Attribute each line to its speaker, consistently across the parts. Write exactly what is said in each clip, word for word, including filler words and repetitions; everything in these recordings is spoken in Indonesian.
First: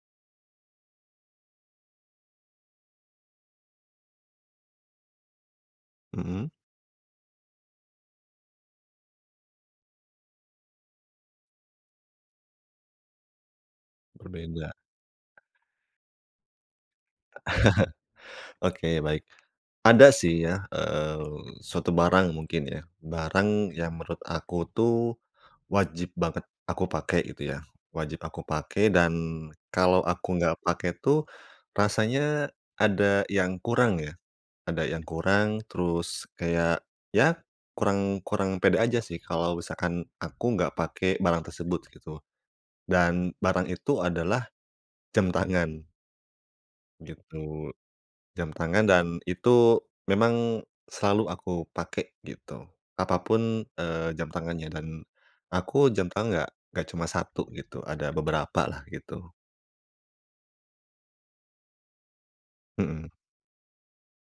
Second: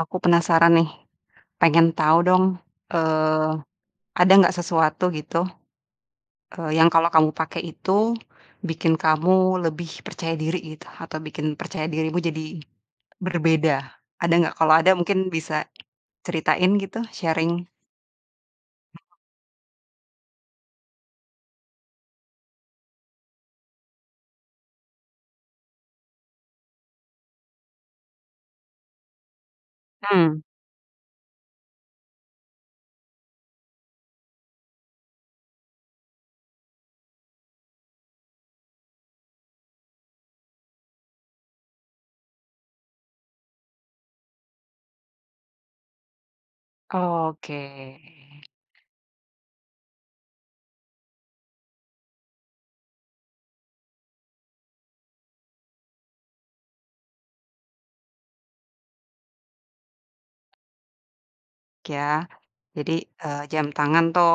Speaker 1: Aku penasaran nih, pengen tahu dong, eee, ada nggak sesuatu gitu,
Speaker 2: Mhm,
Speaker 1: eee, yang kalau kamu pakai itu bikin kamu lebih percaya diri gitu, atau bikin percaya dirimu jadi berbeda? Ada nggak?
Speaker 2: berbeda.
Speaker 1: Kalau ada mungkin bisa ceritain gitu, sharing.
Speaker 2: Oke, baik. Ada sih ya, eee, suatu barang mungkin ya, barang yang menurut aku tuh wajib banget aku pakai gitu ya, wajib aku pakai dan kalau aku
Speaker 1: Mmm,
Speaker 2: nggak pakai tuh rasanya ada yang kurang ya, ada yang kurang terus kayak ya kurang kurang pede aja sih kalau misalkan aku nggak pakai barang tersebut gitu dan barang itu adalah jam tangan gitu.
Speaker 1: oke.
Speaker 2: Jam tangan dan itu memang selalu aku pakai gitu. Apapun, eee, jam tangannya dan aku jam tangan nggak nggak cuma satu gitu, ada beberapa lah gitu,
Speaker 1: Ya, jadi,
Speaker 2: mhm,
Speaker 1: eee, jam tangan tuh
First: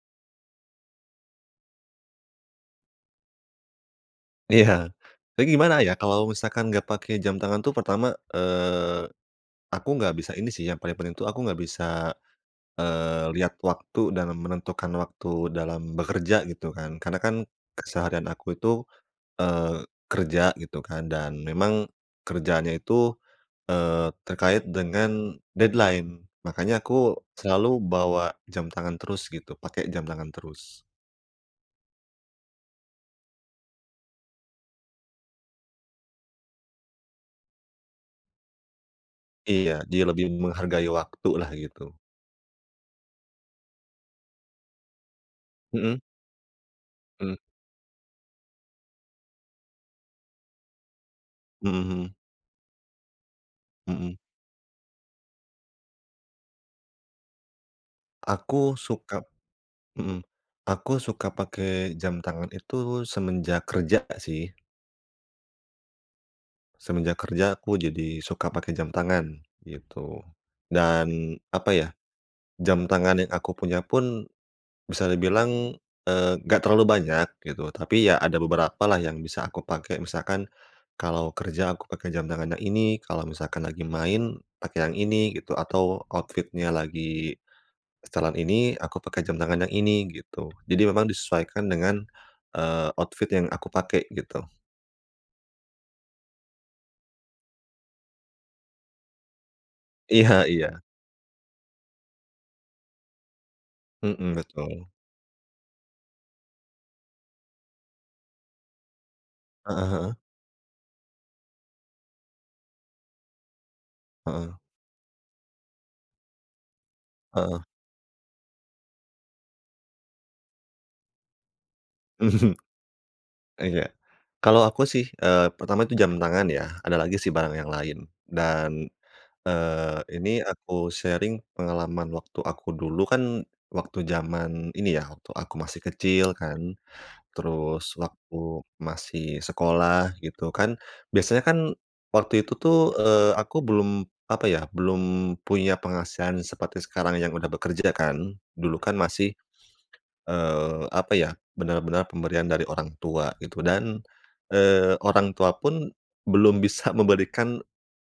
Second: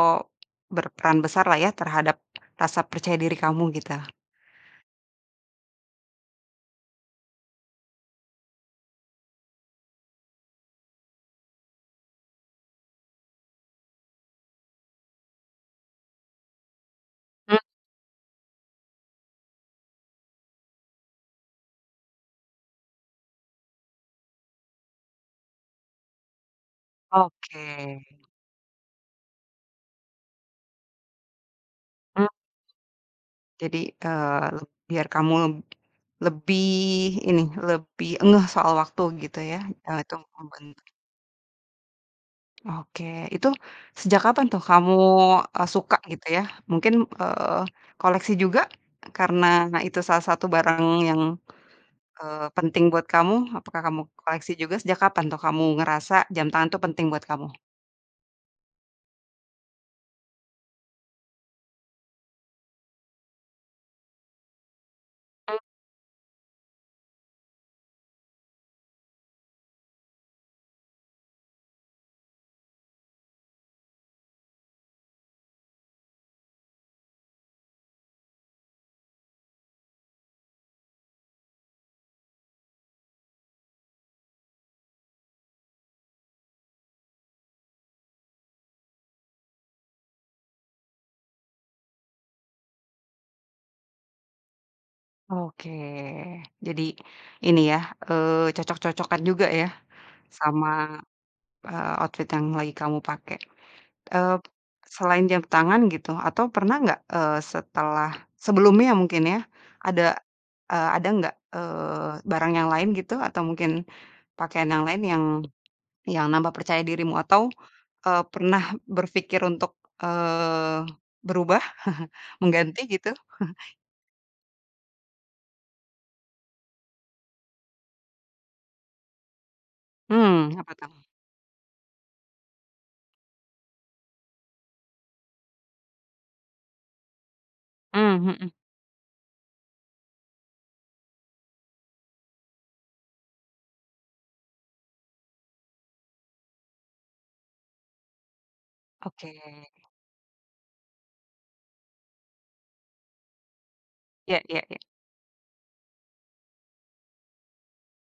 Speaker 1: berperan besar lah ya terhadap rasa percaya diri kamu gitu.
Speaker 2: iya. Tapi gimana ya kalau misalkan nggak pakai jam tangan tuh pertama, eee, aku nggak bisa ini sih yang paling penting tuh aku nggak bisa, eee, lihat waktu dan menentukan waktu dalam bekerja gitu kan. Karena kan
Speaker 1: Mmm,
Speaker 2: keseharian aku itu, eee, kerja gitu kan dan memang kerjaannya itu Eee, terkait dengan deadline. Makanya aku
Speaker 1: oke.
Speaker 2: selalu bawa jam tangan terus gitu, pakai jam tangan terus.
Speaker 1: Mmm, jadi, eee, biar kamu lebih ini, lebih ngeh soal waktu gitu ya,
Speaker 2: Iya,
Speaker 1: eee,
Speaker 2: dia
Speaker 1: itu
Speaker 2: lebih
Speaker 1: membantu.
Speaker 2: menghargai waktu lah gitu.
Speaker 1: Oke, itu sejak kapan tuh kamu, eee, suka
Speaker 2: Mhm.
Speaker 1: gitu ya? Mungkin,
Speaker 2: Mhm.
Speaker 1: eee, koleksi juga karena itu salah satu barang yang,
Speaker 2: Mhm mhm,
Speaker 1: eee, penting buat kamu? Apakah kamu
Speaker 2: mhm.
Speaker 1: koleksi juga? Sejak kapan tuh kamu ngerasa jam tangan tuh penting buat kamu?
Speaker 2: Aku suka Mhm, aku suka pakai jam tangan itu semenjak kerja sih. Semenjak kerja aku jadi suka pakai jam tangan, gitu. Dan apa ya, jam tangan yang aku punya pun bisa dibilang, eee, nggak terlalu banyak gitu, tapi ya ada beberapa lah yang bisa aku pakai. Misalkan kalau kerja aku pakai jam tangan yang ini, kalau misalkan lagi main pakai yang ini gitu, atau outfitnya lagi setelan ini, aku pakai jam tangan yang ini gitu. Jadi memang disesuaikan dengan, eee, outfit yang aku pakai gitu.
Speaker 1: Oke, jadi ini ya, eee, cocok-cocokan juga ya
Speaker 2: Iya
Speaker 1: sama,
Speaker 2: iya,
Speaker 1: eee, outfit yang lagi kamu pakai.
Speaker 2: mhm,
Speaker 1: Eee,
Speaker 2: betul.
Speaker 1: Selain jam tangan gitu atau pernah nggak, eee, setelah sebelumnya mungkin ya,
Speaker 2: Heeh heeh,
Speaker 1: ada, eee, ada nggak, eee, barang yang lain gitu atau mungkin
Speaker 2: heeh.
Speaker 1: pakaian yang lain yang yang nambah percaya dirimu atau, eee, pernah berpikir untuk, eee, berubah, mengganti gitu?
Speaker 2: Iya. Kalau aku sih, eee, pertama itu jam tangan ya, ada lagi sih barang yang lain dan Eee, ini
Speaker 1: Mmm, apa
Speaker 2: aku
Speaker 1: tuh?
Speaker 2: sharing pengalaman waktu aku dulu kan, waktu zaman ini ya, waktu aku masih kecil kan, terus
Speaker 1: Mmm,
Speaker 2: waktu
Speaker 1: mhm.
Speaker 2: masih sekolah gitu kan. Biasanya kan waktu itu tuh, eee, aku belum, apa ya, belum punya penghasilan seperti sekarang yang udah bekerja kan. Dulu kan
Speaker 1: Oke.
Speaker 2: masih Eee, apa ya, benar-benar pemberian dari orang tua gitu dan,
Speaker 1: Iya iya iya.
Speaker 2: eee, orang tua pun belum bisa memberikan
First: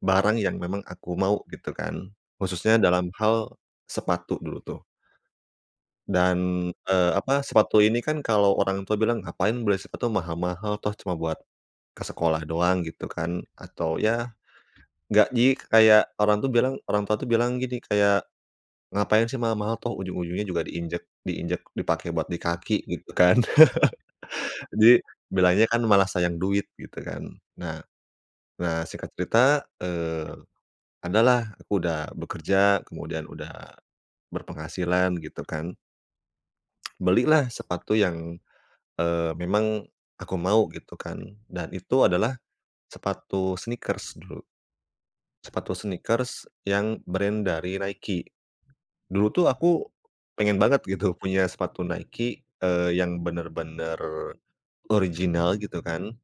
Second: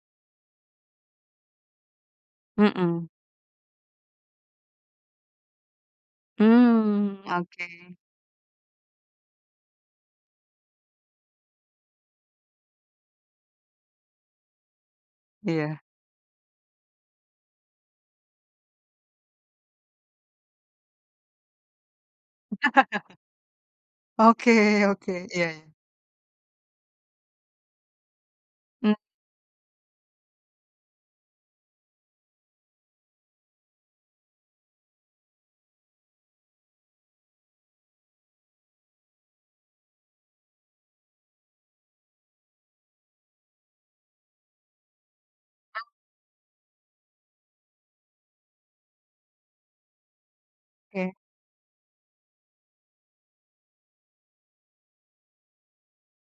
Speaker 2: barang yang memang aku mau gitu kan, khususnya
Speaker 1: Mhm.
Speaker 2: dalam hal sepatu dulu tuh dan, eee,
Speaker 1: Mmm,
Speaker 2: apa,
Speaker 1: oke.
Speaker 2: sepatu ini kan kalau orang tua bilang, "Ngapain beli sepatu mahal-mahal, toh cuma buat ke sekolah doang," gitu kan, atau ya gaji
Speaker 1: Iya.
Speaker 2: kayak orang tuh bilang orang tua tuh bilang gini kayak, "Ngapain sih mahal-mahal, toh ujung-ujungnya juga diinjek diinjek dipakai buat di kaki," gitu kan.
Speaker 1: Oke
Speaker 2: Jadi,
Speaker 1: oke. Iya
Speaker 2: bilangnya
Speaker 1: iya.
Speaker 2: kan malah sayang duit gitu kan. Nah nah
Speaker 1: Mmm,
Speaker 2: singkat cerita, eee, adalah aku udah bekerja, kemudian udah berpenghasilan gitu kan. Belilah sepatu yang, eee, memang aku mau gitu kan, dan itu adalah sepatu sneakers dulu. Sepatu sneakers yang brand dari Nike. Dulu tuh aku pengen banget gitu
Speaker 1: oke.
Speaker 2: punya sepatu Nike, eee, yang bener-bener original gitu kan.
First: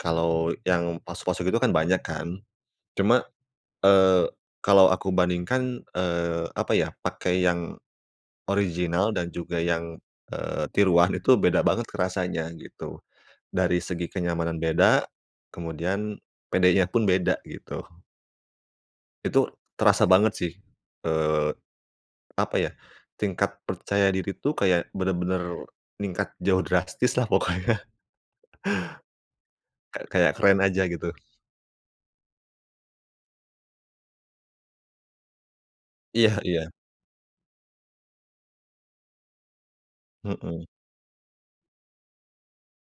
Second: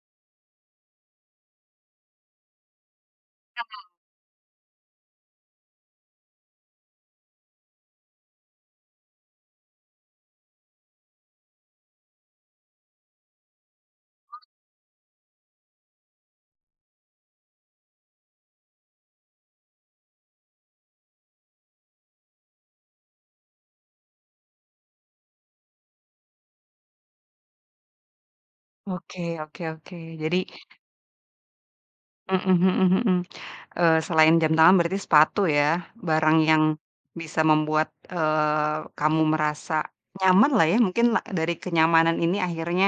Speaker 2: Kalau yang palsu-palsu gitu kan banyak kan. Cuma, eee, kalau aku bandingkan, eee, apa ya, pakai yang original dan juga yang, eee, tiruan itu beda banget rasanya gitu. Dari segi kenyamanan beda, kemudian pedenya pun beda gitu. Itu terasa banget sih, eee, apa ya, tingkat percaya diri tuh kayak bener-bener meningkat jauh drastis lah pokoknya.
Speaker 1: Oke oke oke.
Speaker 2: Kayak
Speaker 1: Jadi.
Speaker 2: keren aja gitu.
Speaker 1: Mhm mhm mhm. Eee, selain jam tangan berarti sepatu ya,
Speaker 2: Iya
Speaker 1: barang
Speaker 2: iya,
Speaker 1: yang bisa membuat, eee, kamu merasa nyaman
Speaker 2: mhm.
Speaker 1: lah ya, mungkin la dari kenyamanan ini akhirnya,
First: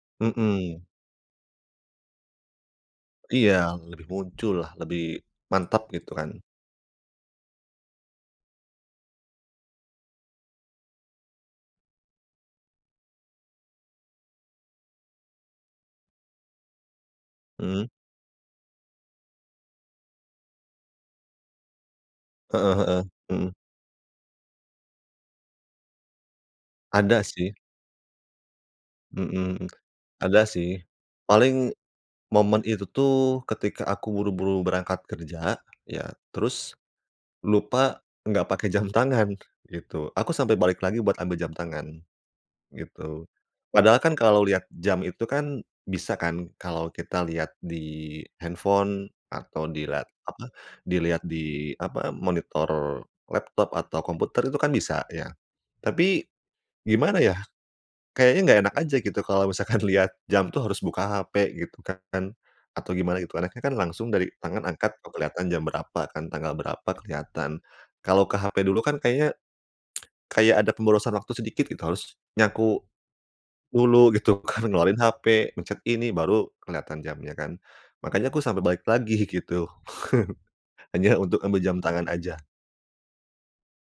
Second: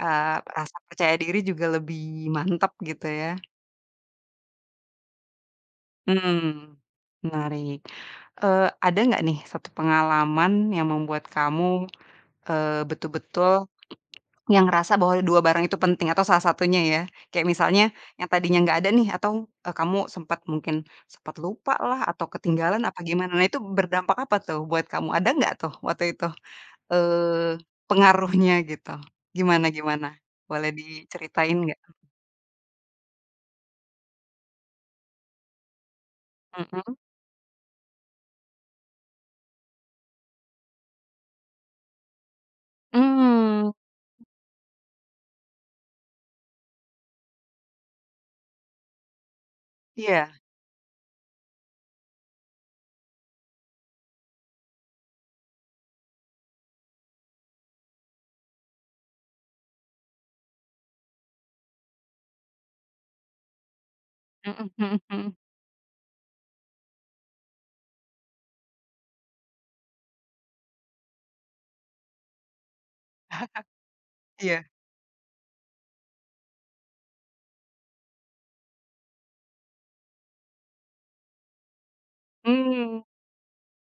Speaker 1: eee, rasa
Speaker 2: Mhm,
Speaker 1: percaya diri juga lebih mantap gitu ya.
Speaker 2: iya, lebih muncul lah, lebih mantap gitu kan.
Speaker 1: Mmm, Menarik. Eee, ada nggak nih satu pengalaman yang membuat kamu, eee, betul-betul yang ngerasa bahwa dua barang itu penting atau salah satunya ya? Kayak misalnya
Speaker 2: Mhm,
Speaker 1: yang tadinya nggak ada nih atau, eee, kamu sempat mungkin sempat lupa lah atau
Speaker 2: heeh
Speaker 1: ketinggalan apa
Speaker 2: heeh,
Speaker 1: gimana? Nah
Speaker 2: mhm,
Speaker 1: itu berdampak apa tuh buat kamu? Ada nggak tuh waktu itu,
Speaker 2: ada sih,
Speaker 1: eee, pengaruhnya gitu?
Speaker 2: mhm,
Speaker 1: Gimana gimana?
Speaker 2: ada
Speaker 1: Boleh
Speaker 2: sih.
Speaker 1: diceritain
Speaker 2: Paling
Speaker 1: nggak?
Speaker 2: momen itu tuh ketika aku buru-buru berangkat kerja, ya terus
Speaker 1: Mhm.
Speaker 2: lupa nggak pakai jam tangan gitu, aku sampai balik lagi buat ambil jam tangan. Gitu.
Speaker 1: Mmm,
Speaker 2: Padahal kan kalau lihat jam itu kan bisa kan kalau kita lihat di handphone atau di
Speaker 1: iya.
Speaker 2: apa, dilihat di apa, monitor laptop atau komputer itu kan bisa ya. Tapi gimana ya, kayaknya nggak enak aja gitu kalau misalkan lihat jam tuh harus buka H P gitu kan, atau gimana gitu. Enaknya kan langsung dari tangan
Speaker 1: Mhm
Speaker 2: angkat
Speaker 1: mhm
Speaker 2: oh
Speaker 1: mhm.
Speaker 2: kelihatan jam berapa kan, tanggal berapa kelihatan. Kalau ke H P dulu kan kayaknya kayak ada pemborosan waktu sedikit gitu, harus nyaku dulu gitu
Speaker 1: Iya.
Speaker 2: kan, ngeluarin H P, mencet ini, baru kelihatan jamnya kan. Makanya aku sampai balik lagi gitu, hanya untuk ambil jam tangan aja.
Speaker 1: Mmm,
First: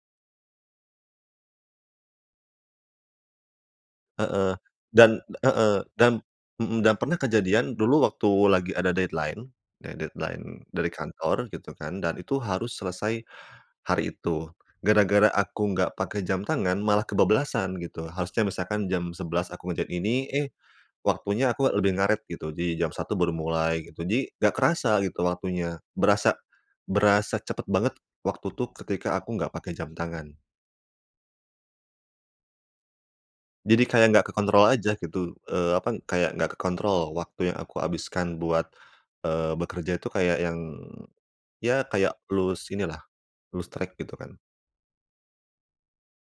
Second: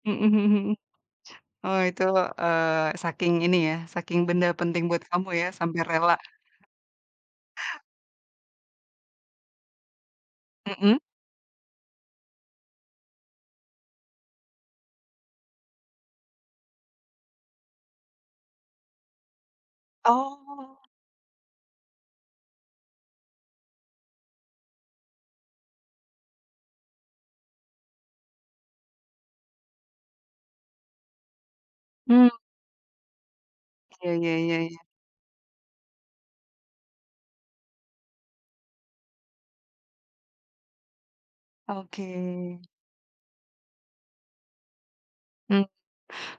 Speaker 1: mhm mhm mhm. Oh itu, eee, saking ini ya, saking benda
Speaker 2: Heeh,
Speaker 1: penting buat
Speaker 2: dan
Speaker 1: kamu ya
Speaker 2: heeh,
Speaker 1: sampai
Speaker 2: dan
Speaker 1: rela.
Speaker 2: mhm, dan pernah kejadian dulu waktu lagi ada deadline, de deadline dari
Speaker 1: Mhm?
Speaker 2: kantor gitu kan, dan itu harus selesai hari itu. Gara-gara aku nggak pakai jam tangan malah kebablasan gitu. Harusnya misalkan jam sebelas aku ngerjain ini, eh,
Speaker 1: Oh,
Speaker 2: waktunya aku lebih ngaret gitu. Jadi jam satu baru mulai gitu. Jadi nggak kerasa gitu waktunya. Berasa berasa cepet banget waktu tuh ketika aku nggak pakai jam tangan.
Speaker 1: mmm.
Speaker 2: Jadi kayak
Speaker 1: Iya
Speaker 2: nggak
Speaker 1: iya iya
Speaker 2: kekontrol
Speaker 1: iya.
Speaker 2: aja gitu, eee, apa, kayak nggak kekontrol waktu yang aku habiskan buat, eee, bekerja itu kayak yang, ya
Speaker 1: Oke.
Speaker 2: kayak lose inilah, lose track gitu kan.
Speaker 1: Mmm,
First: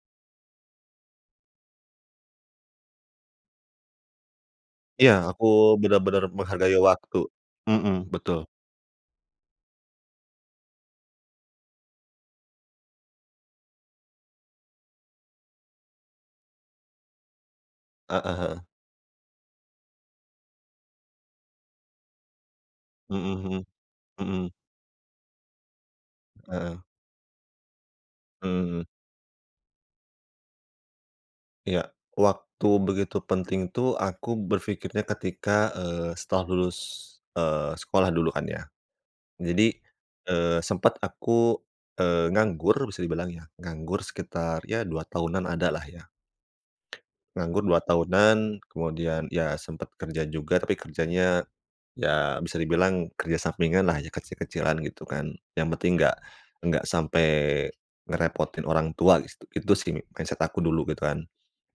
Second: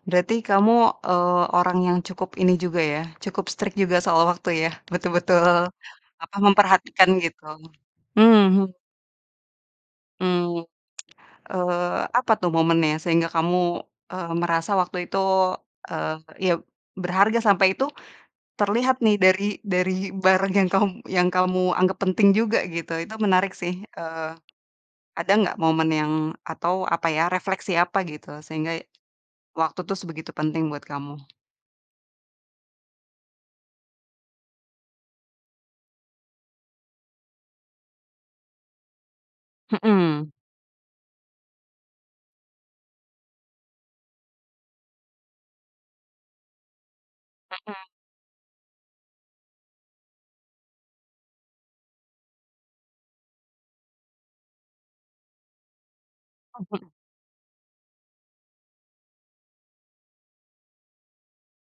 Speaker 1: Berarti kamu, eee, orang yang cukup ini juga ya, cukup strict juga soal waktu ya?
Speaker 2: Iya,
Speaker 1: Betul-betul,
Speaker 2: aku bener-bener
Speaker 1: apa,
Speaker 2: menghargai
Speaker 1: memperhatikan
Speaker 2: waktu.
Speaker 1: gitu.
Speaker 2: Mhm, betul.
Speaker 1: Mmm, mhm. Eee, apa tuh momennya sehingga kamu, eee, merasa waktu itu, eee, ya berharga sampai itu
Speaker 2: Heeh heeh.
Speaker 1: terlihat nih dari dari barang yang kamu yang kamu anggap penting juga gitu. Itu
Speaker 2: Mhm
Speaker 1: menarik
Speaker 2: mhm,
Speaker 1: sih, eee,
Speaker 2: mhm,
Speaker 1: ada nggak momen yang
Speaker 2: heeh,
Speaker 1: atau apa ya, refleksi apa gitu sehingga
Speaker 2: mhm.
Speaker 1: waktu tuh sebegitu penting buat kamu?
Speaker 2: Iya, waktu begitu penting tuh aku berpikirnya ketika, eee, setelah lulus, eee, sekolah dulu kan ya. Jadi,
Speaker 1: Mhm.
Speaker 2: eee, sempet aku, eee, nganggur bisa dibilang ya, nganggur sekitar ya dua tahunan ada lah ya. Nganggur dua tahunan, kemudian ya sempet kerja juga tapi kerjanya ya bisa dibilang kerja sampingan lah ya, kecil-kecilan gitu kan. Yang penting nggak nggak sampai ngerepotin orang tua, gitu itu sih mindset aku dulu gitu kan.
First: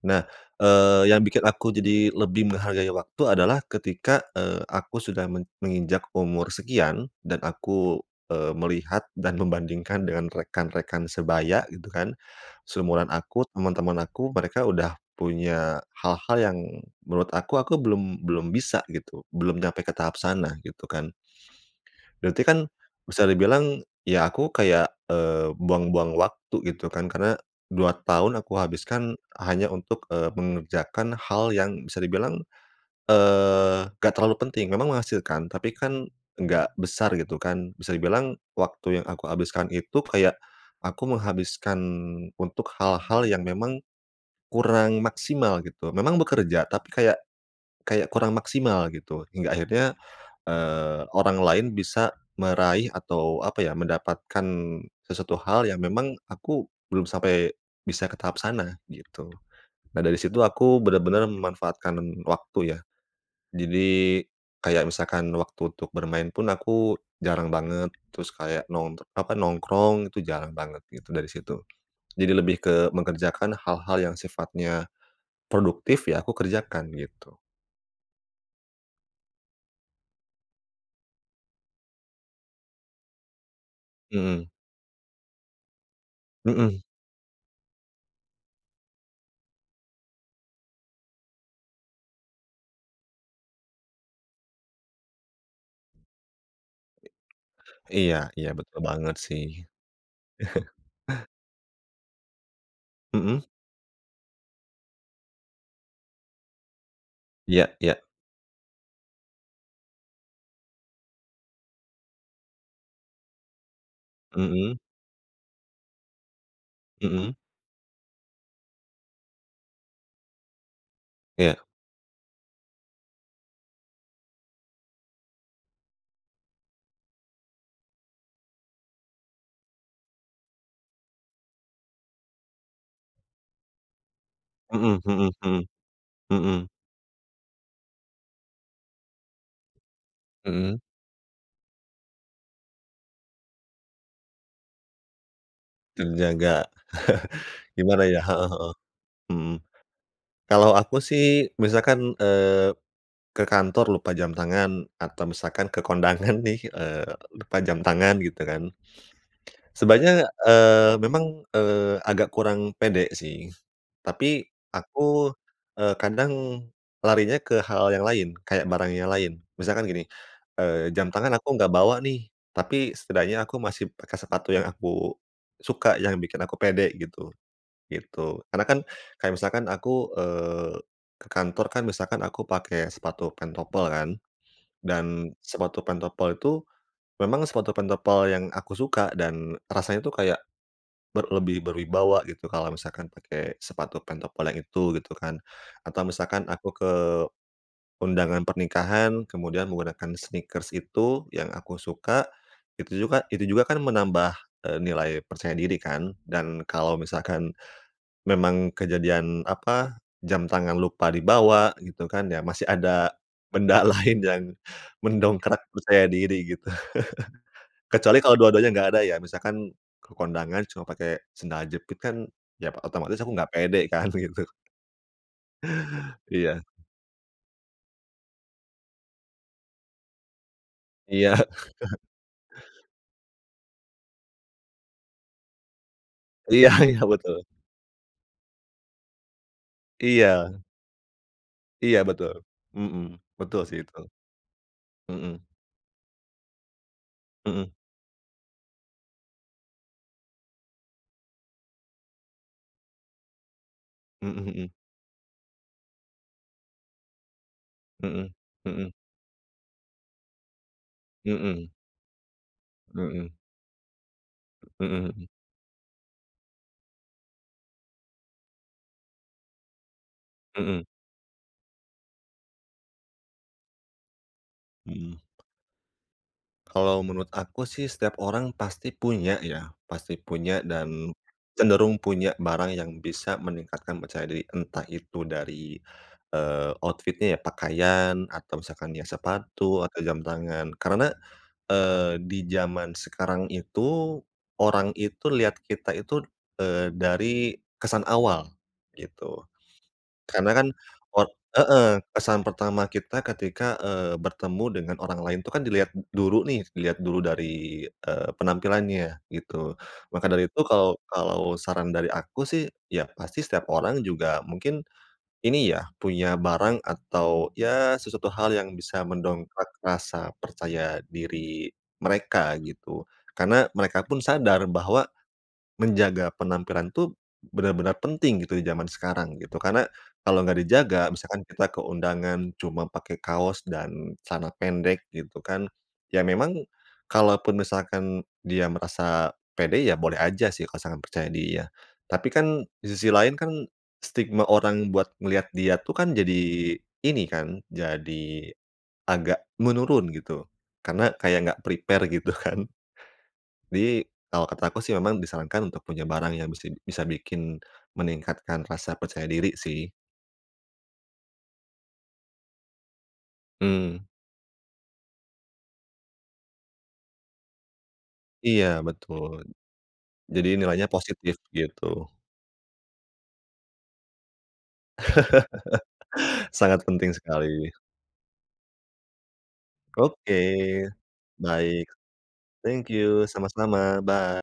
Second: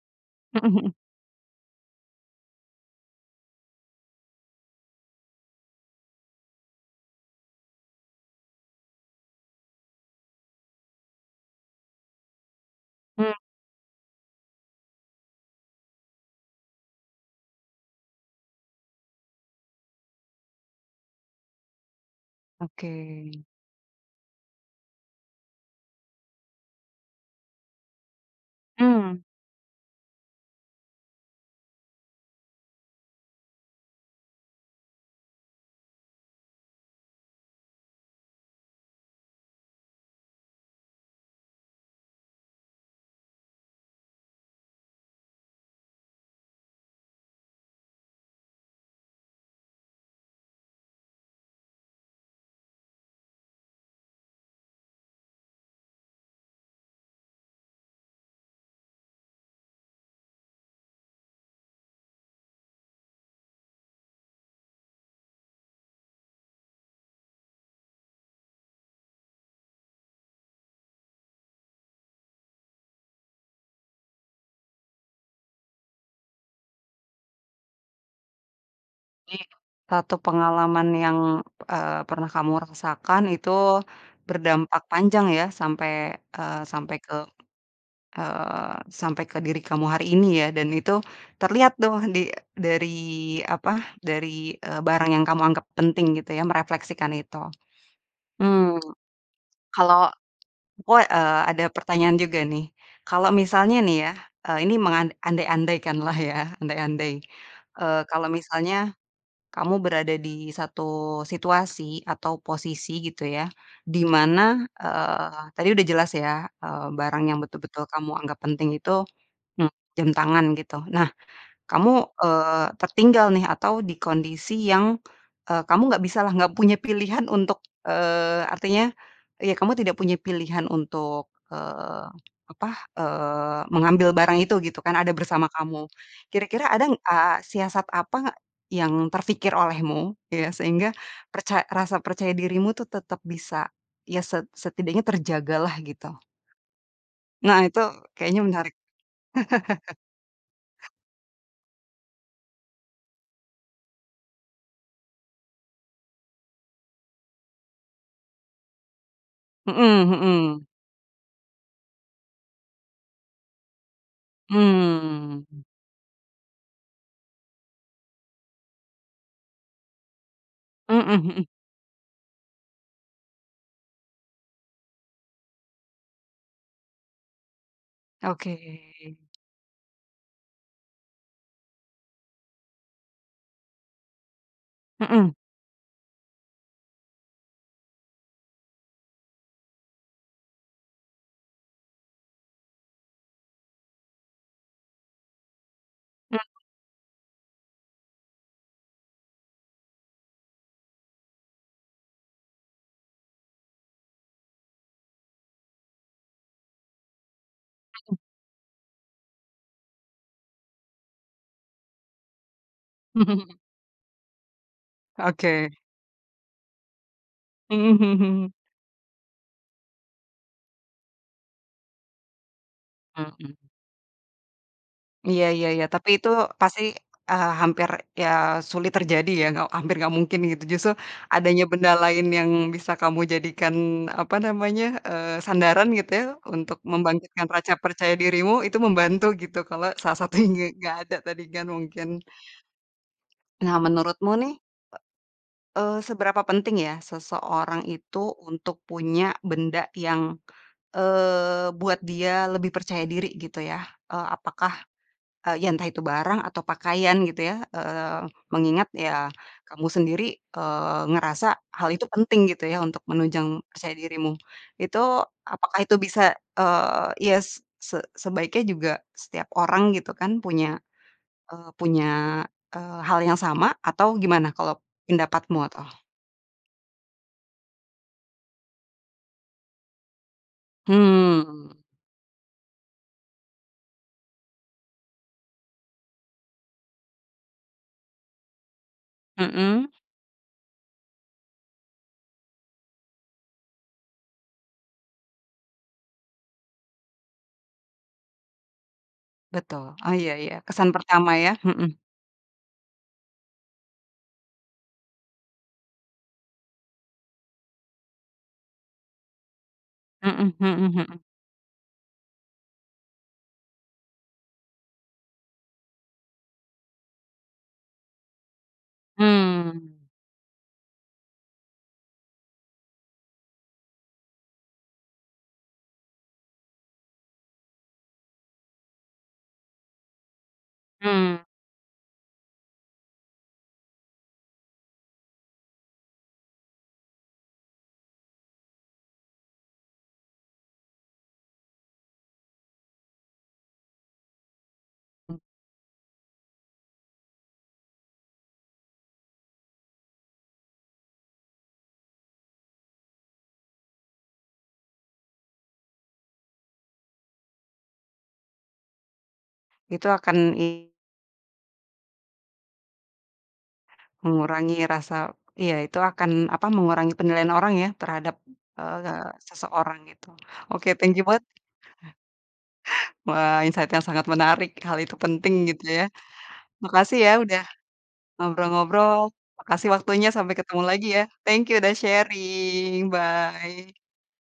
Speaker 2: Nah,
Speaker 1: Mhm mhm.
Speaker 2: eee, yang bikin aku jadi lebih menghargai waktu adalah ketika, eee, aku sudah men menginjak umur sekian dan aku, eee, melihat dan membandingkan dengan rekan-rekan sebaya gitu kan, seumuran
Speaker 1: Mmm,
Speaker 2: aku, teman-teman aku, mereka udah punya hal-hal yang menurut aku, aku belum belum bisa gitu, belum nyampe ke tahap sana gitu kan. Berarti kan
Speaker 1: oke.
Speaker 2: bisa dibilang, ya aku kayak, eee, buang-buang waktu gitu kan, karena dua tahun aku
Speaker 1: Mmm,
Speaker 2: habiskan hanya untuk, eee, mengerjakan hal yang bisa dibilang, eee, nggak terlalu penting. Memang menghasilkan, tapi kan nggak besar gitu kan. Bisa dibilang waktu yang aku habiskan itu kayak aku menghabiskan untuk hal-hal yang memang kurang maksimal gitu. Memang bekerja, tapi kayak kayak kurang maksimal gitu. Hingga akhirnya Eee, orang lain bisa meraih atau apa ya, mendapatkan sesuatu hal yang memang aku belum sampai bisa ke tahap sana, gitu. Nah, dari situ aku bener-bener memanfaatkan waktu ya. Jadi, kayak misalkan waktu untuk bermain pun aku jarang banget, terus kayak nong apa, nongkrong itu jarang banget gitu dari situ. Jadi lebih ke mengerjakan hal-hal yang sifatnya produktif ya aku kerjakan gitu.
Speaker 1: jadi satu pengalaman yang, eee, pernah kamu rasakan itu
Speaker 2: Mhm
Speaker 1: berdampak panjang ya sampai, eee,
Speaker 2: mhm.
Speaker 1: sampai ke eee, sampai ke diri kamu hari ini ya dan itu terlihat tuh di dari apa, dari, eee, barang yang kamu anggap penting gitu ya, merefleksikan itu.
Speaker 2: Iya iya betul
Speaker 1: Mmm,
Speaker 2: banget sih.
Speaker 1: Kalau aku, eee, ada pertanyaan juga nih. Kalau
Speaker 2: Mhm,
Speaker 1: misalnya nih ya, eee, ini mengandai andai lah ya, andai-andai,
Speaker 2: iya iya.
Speaker 1: eee, kalau misalnya kamu berada di satu situasi atau posisi gitu ya, di mana,
Speaker 2: Mhm
Speaker 1: eee, tadi udah jelas ya, eee, barang
Speaker 2: mhm,
Speaker 1: yang betul-betul kamu anggap penting itu, mmm, jam tangan gitu. Nah
Speaker 2: iya,
Speaker 1: kamu, eee, tertinggal nih atau di kondisi yang, eee, kamu nggak bisalah, nggak punya pilihan untuk, eee, artinya ya kamu tidak punya pilihan untuk, eee, apa, eee, mengambil barang itu gitu
Speaker 2: mhm
Speaker 1: kan, ada
Speaker 2: mhm
Speaker 1: bersama
Speaker 2: mhm
Speaker 1: kamu.
Speaker 2: mhm
Speaker 1: Kira-kira ada, eee, siasat apa nggak yang terfikir olehmu ya
Speaker 2: mhm,
Speaker 1: sehingga perca rasa percaya dirimu tuh tetap bisa ya set setidaknya terjagalah gitu.
Speaker 2: terjaga
Speaker 1: Nah itu
Speaker 2: gimana ya?
Speaker 1: kayaknya
Speaker 2: Heeh heeh,
Speaker 1: menarik.
Speaker 2: mhm. Kalau aku sih misalkan, eee, ke kantor lupa jam tangan atau misalkan ke kondangan nih, eee, lupa jam tangan gitu kan,
Speaker 1: Mhm
Speaker 2: sebenarnya,
Speaker 1: mhm.
Speaker 2: eee, memang, eee, agak kurang pede sih. Tapi aku,
Speaker 1: Mmm.
Speaker 2: eee, kadang larinya ke hal yang lain, kayak barang yang lain. Misalkan gini, eee, jam
Speaker 1: Mhm
Speaker 2: tangan
Speaker 1: mhm.
Speaker 2: aku nggak bawa nih, tapi setidaknya aku masih pakai sepatu yang aku suka, yang bikin aku pede gitu, gitu.
Speaker 1: Oke,
Speaker 2: Karena kan kayak misalkan aku, eee, ke kantor kan misalkan aku pakai sepatu pentopel kan,
Speaker 1: mhm,
Speaker 2: dan
Speaker 1: mhm.
Speaker 2: sepatu pentopel itu memang sepatu pentopel yang aku suka dan rasanya tuh kayak Ber lebih berwibawa gitu kalau misalkan pakai sepatu pentopol yang itu gitu kan. Atau misalkan aku ke undangan pernikahan kemudian menggunakan sneakers itu yang aku suka, itu juga itu juga kan menambah, eee, nilai percaya diri kan. Dan kalau misalkan memang kejadian, apa, jam tangan lupa dibawa gitu kan ya, masih ada benda lain yang mendongkrak
Speaker 1: Oke,
Speaker 2: percaya diri gitu.
Speaker 1: mhm
Speaker 2: Kecuali kalau
Speaker 1: mhm
Speaker 2: dua-duanya nggak ada ya, misalkan ke kondangan cuma pakai sendal jepit kan, ya otomatis aku
Speaker 1: mhm,
Speaker 2: nggak
Speaker 1: mhm,
Speaker 2: pede kan gitu.
Speaker 1: iya iya iya, tapi itu
Speaker 2: Iya.
Speaker 1: pasti, eee, hampir ya sulit terjadi ya, nggak hampir nggak mungkin gitu, justru
Speaker 2: Iya
Speaker 1: adanya benda lain yang bisa kamu jadikan, apa namanya, eee, sandaran gitu ya,
Speaker 2: iya
Speaker 1: untuk
Speaker 2: iya, betul.
Speaker 1: membangkitkan rasa percaya dirimu, itu membantu gitu, kalau salah satunya
Speaker 2: Iya
Speaker 1: nge nggak ada tadi kan
Speaker 2: iya,
Speaker 1: mungkin.
Speaker 2: betul. Mhm, betul
Speaker 1: Nah
Speaker 2: sih itu.
Speaker 1: menurutmu nih,
Speaker 2: Mhm
Speaker 1: eee, seberapa penting ya
Speaker 2: mhm
Speaker 1: seseorang itu untuk punya benda yang Eee, buat dia lebih percaya diri gitu ya, eee,
Speaker 2: mhm mhm
Speaker 1: apakah, eee, ya entah itu barang atau pakaian gitu ya, eee,
Speaker 2: mhm
Speaker 1: mengingat
Speaker 2: mhm
Speaker 1: ya kamu sendiri, eee, ngerasa
Speaker 2: mhm
Speaker 1: hal itu penting gitu ya untuk
Speaker 2: mhm mhm
Speaker 1: menunjang percaya dirimu.
Speaker 2: mhm
Speaker 1: Itu
Speaker 2: mhm
Speaker 1: apakah itu bisa, eee, ya s se sebaiknya juga setiap orang gitu kan punya,
Speaker 2: mhm
Speaker 1: eee, punya, eee, hal yang sama atau gimana kalau
Speaker 2: mhm.
Speaker 1: pendapatmu atau?
Speaker 2: Kalau menurut aku sih setiap orang pasti punya ya, pasti punya dan
Speaker 1: Mmm,
Speaker 2: cenderung punya barang yang bisa meningkatkan percaya diri. Entah itu dari, eee, outfit ya, pakaian atau misalkan ya sepatu
Speaker 1: mhm,
Speaker 2: atau jam tangan. Karena, eee, di zaman sekarang itu, orang itu lihat kita itu, eee, dari kesan awal, gitu.
Speaker 1: betul. Oh iya
Speaker 2: Karena
Speaker 1: iya,
Speaker 2: kan
Speaker 1: kesan
Speaker 2: or
Speaker 1: pertama ya, mhm,
Speaker 2: heeh, kesan pertama kita ketika, eee, bertemu dengan orang lain itu kan dilihat dulu nih, dilihat dulu dari, eee, penampilannya gitu. Maka dari
Speaker 1: mhm
Speaker 2: itu
Speaker 1: mhm
Speaker 2: kalau
Speaker 1: mhm.
Speaker 2: kalau saran dari aku sih, ya pasti setiap orang juga mungkin ini ya, punya barang atau ya sesuatu hal yang bisa mendongkrak
Speaker 1: Mmm,
Speaker 2: rasa percaya diri mereka gitu. Karena mereka pun sadar bahwa menjaga penampilan tuh benar-benar penting gitu di zaman sekarang gitu, karena kalau nggak dijaga
Speaker 1: mmm,
Speaker 2: misalkan kita ke undangan cuma pakai kaos dan celana pendek gitu kan, ya memang kalaupun misalkan dia merasa pede ya boleh aja sih kalau sangat percaya diri ya. Tapi kan di sisi lain kan stigma orang buat ngelihat dia tuh kan jadi ini kan, jadi agak menurun gitu, karena kayak nggak prepare gitu kan. Jadi, kalau kata aku sih memang disarankan untuk punya barang yang bisa bisa bikin meningkatkan rasa percaya diri sih.
Speaker 1: itu akan i
Speaker 2: Mmm.
Speaker 1: mengurangi rasa, iya, itu akan, apa, mengurangi penilaian orang ya terhadap,
Speaker 2: Iya,
Speaker 1: eee,
Speaker 2: betul.
Speaker 1: seseorang gitu.
Speaker 2: Jadi nilainya
Speaker 1: Oke, thank you
Speaker 2: positif
Speaker 1: banget,
Speaker 2: gitu.
Speaker 1: wah, insight yang sangat menarik, hal itu penting gitu ya.
Speaker 2: Sangat penting
Speaker 1: Makasih ya udah
Speaker 2: sekali.
Speaker 1: ngobrol-ngobrol, makasih waktunya,
Speaker 2: Oke,
Speaker 1: sampai ketemu lagi ya. Thank you
Speaker 2: baik.
Speaker 1: udah
Speaker 2: Thank
Speaker 1: sharing,
Speaker 2: you,
Speaker 1: bye.
Speaker 2: sama-sama. Bye.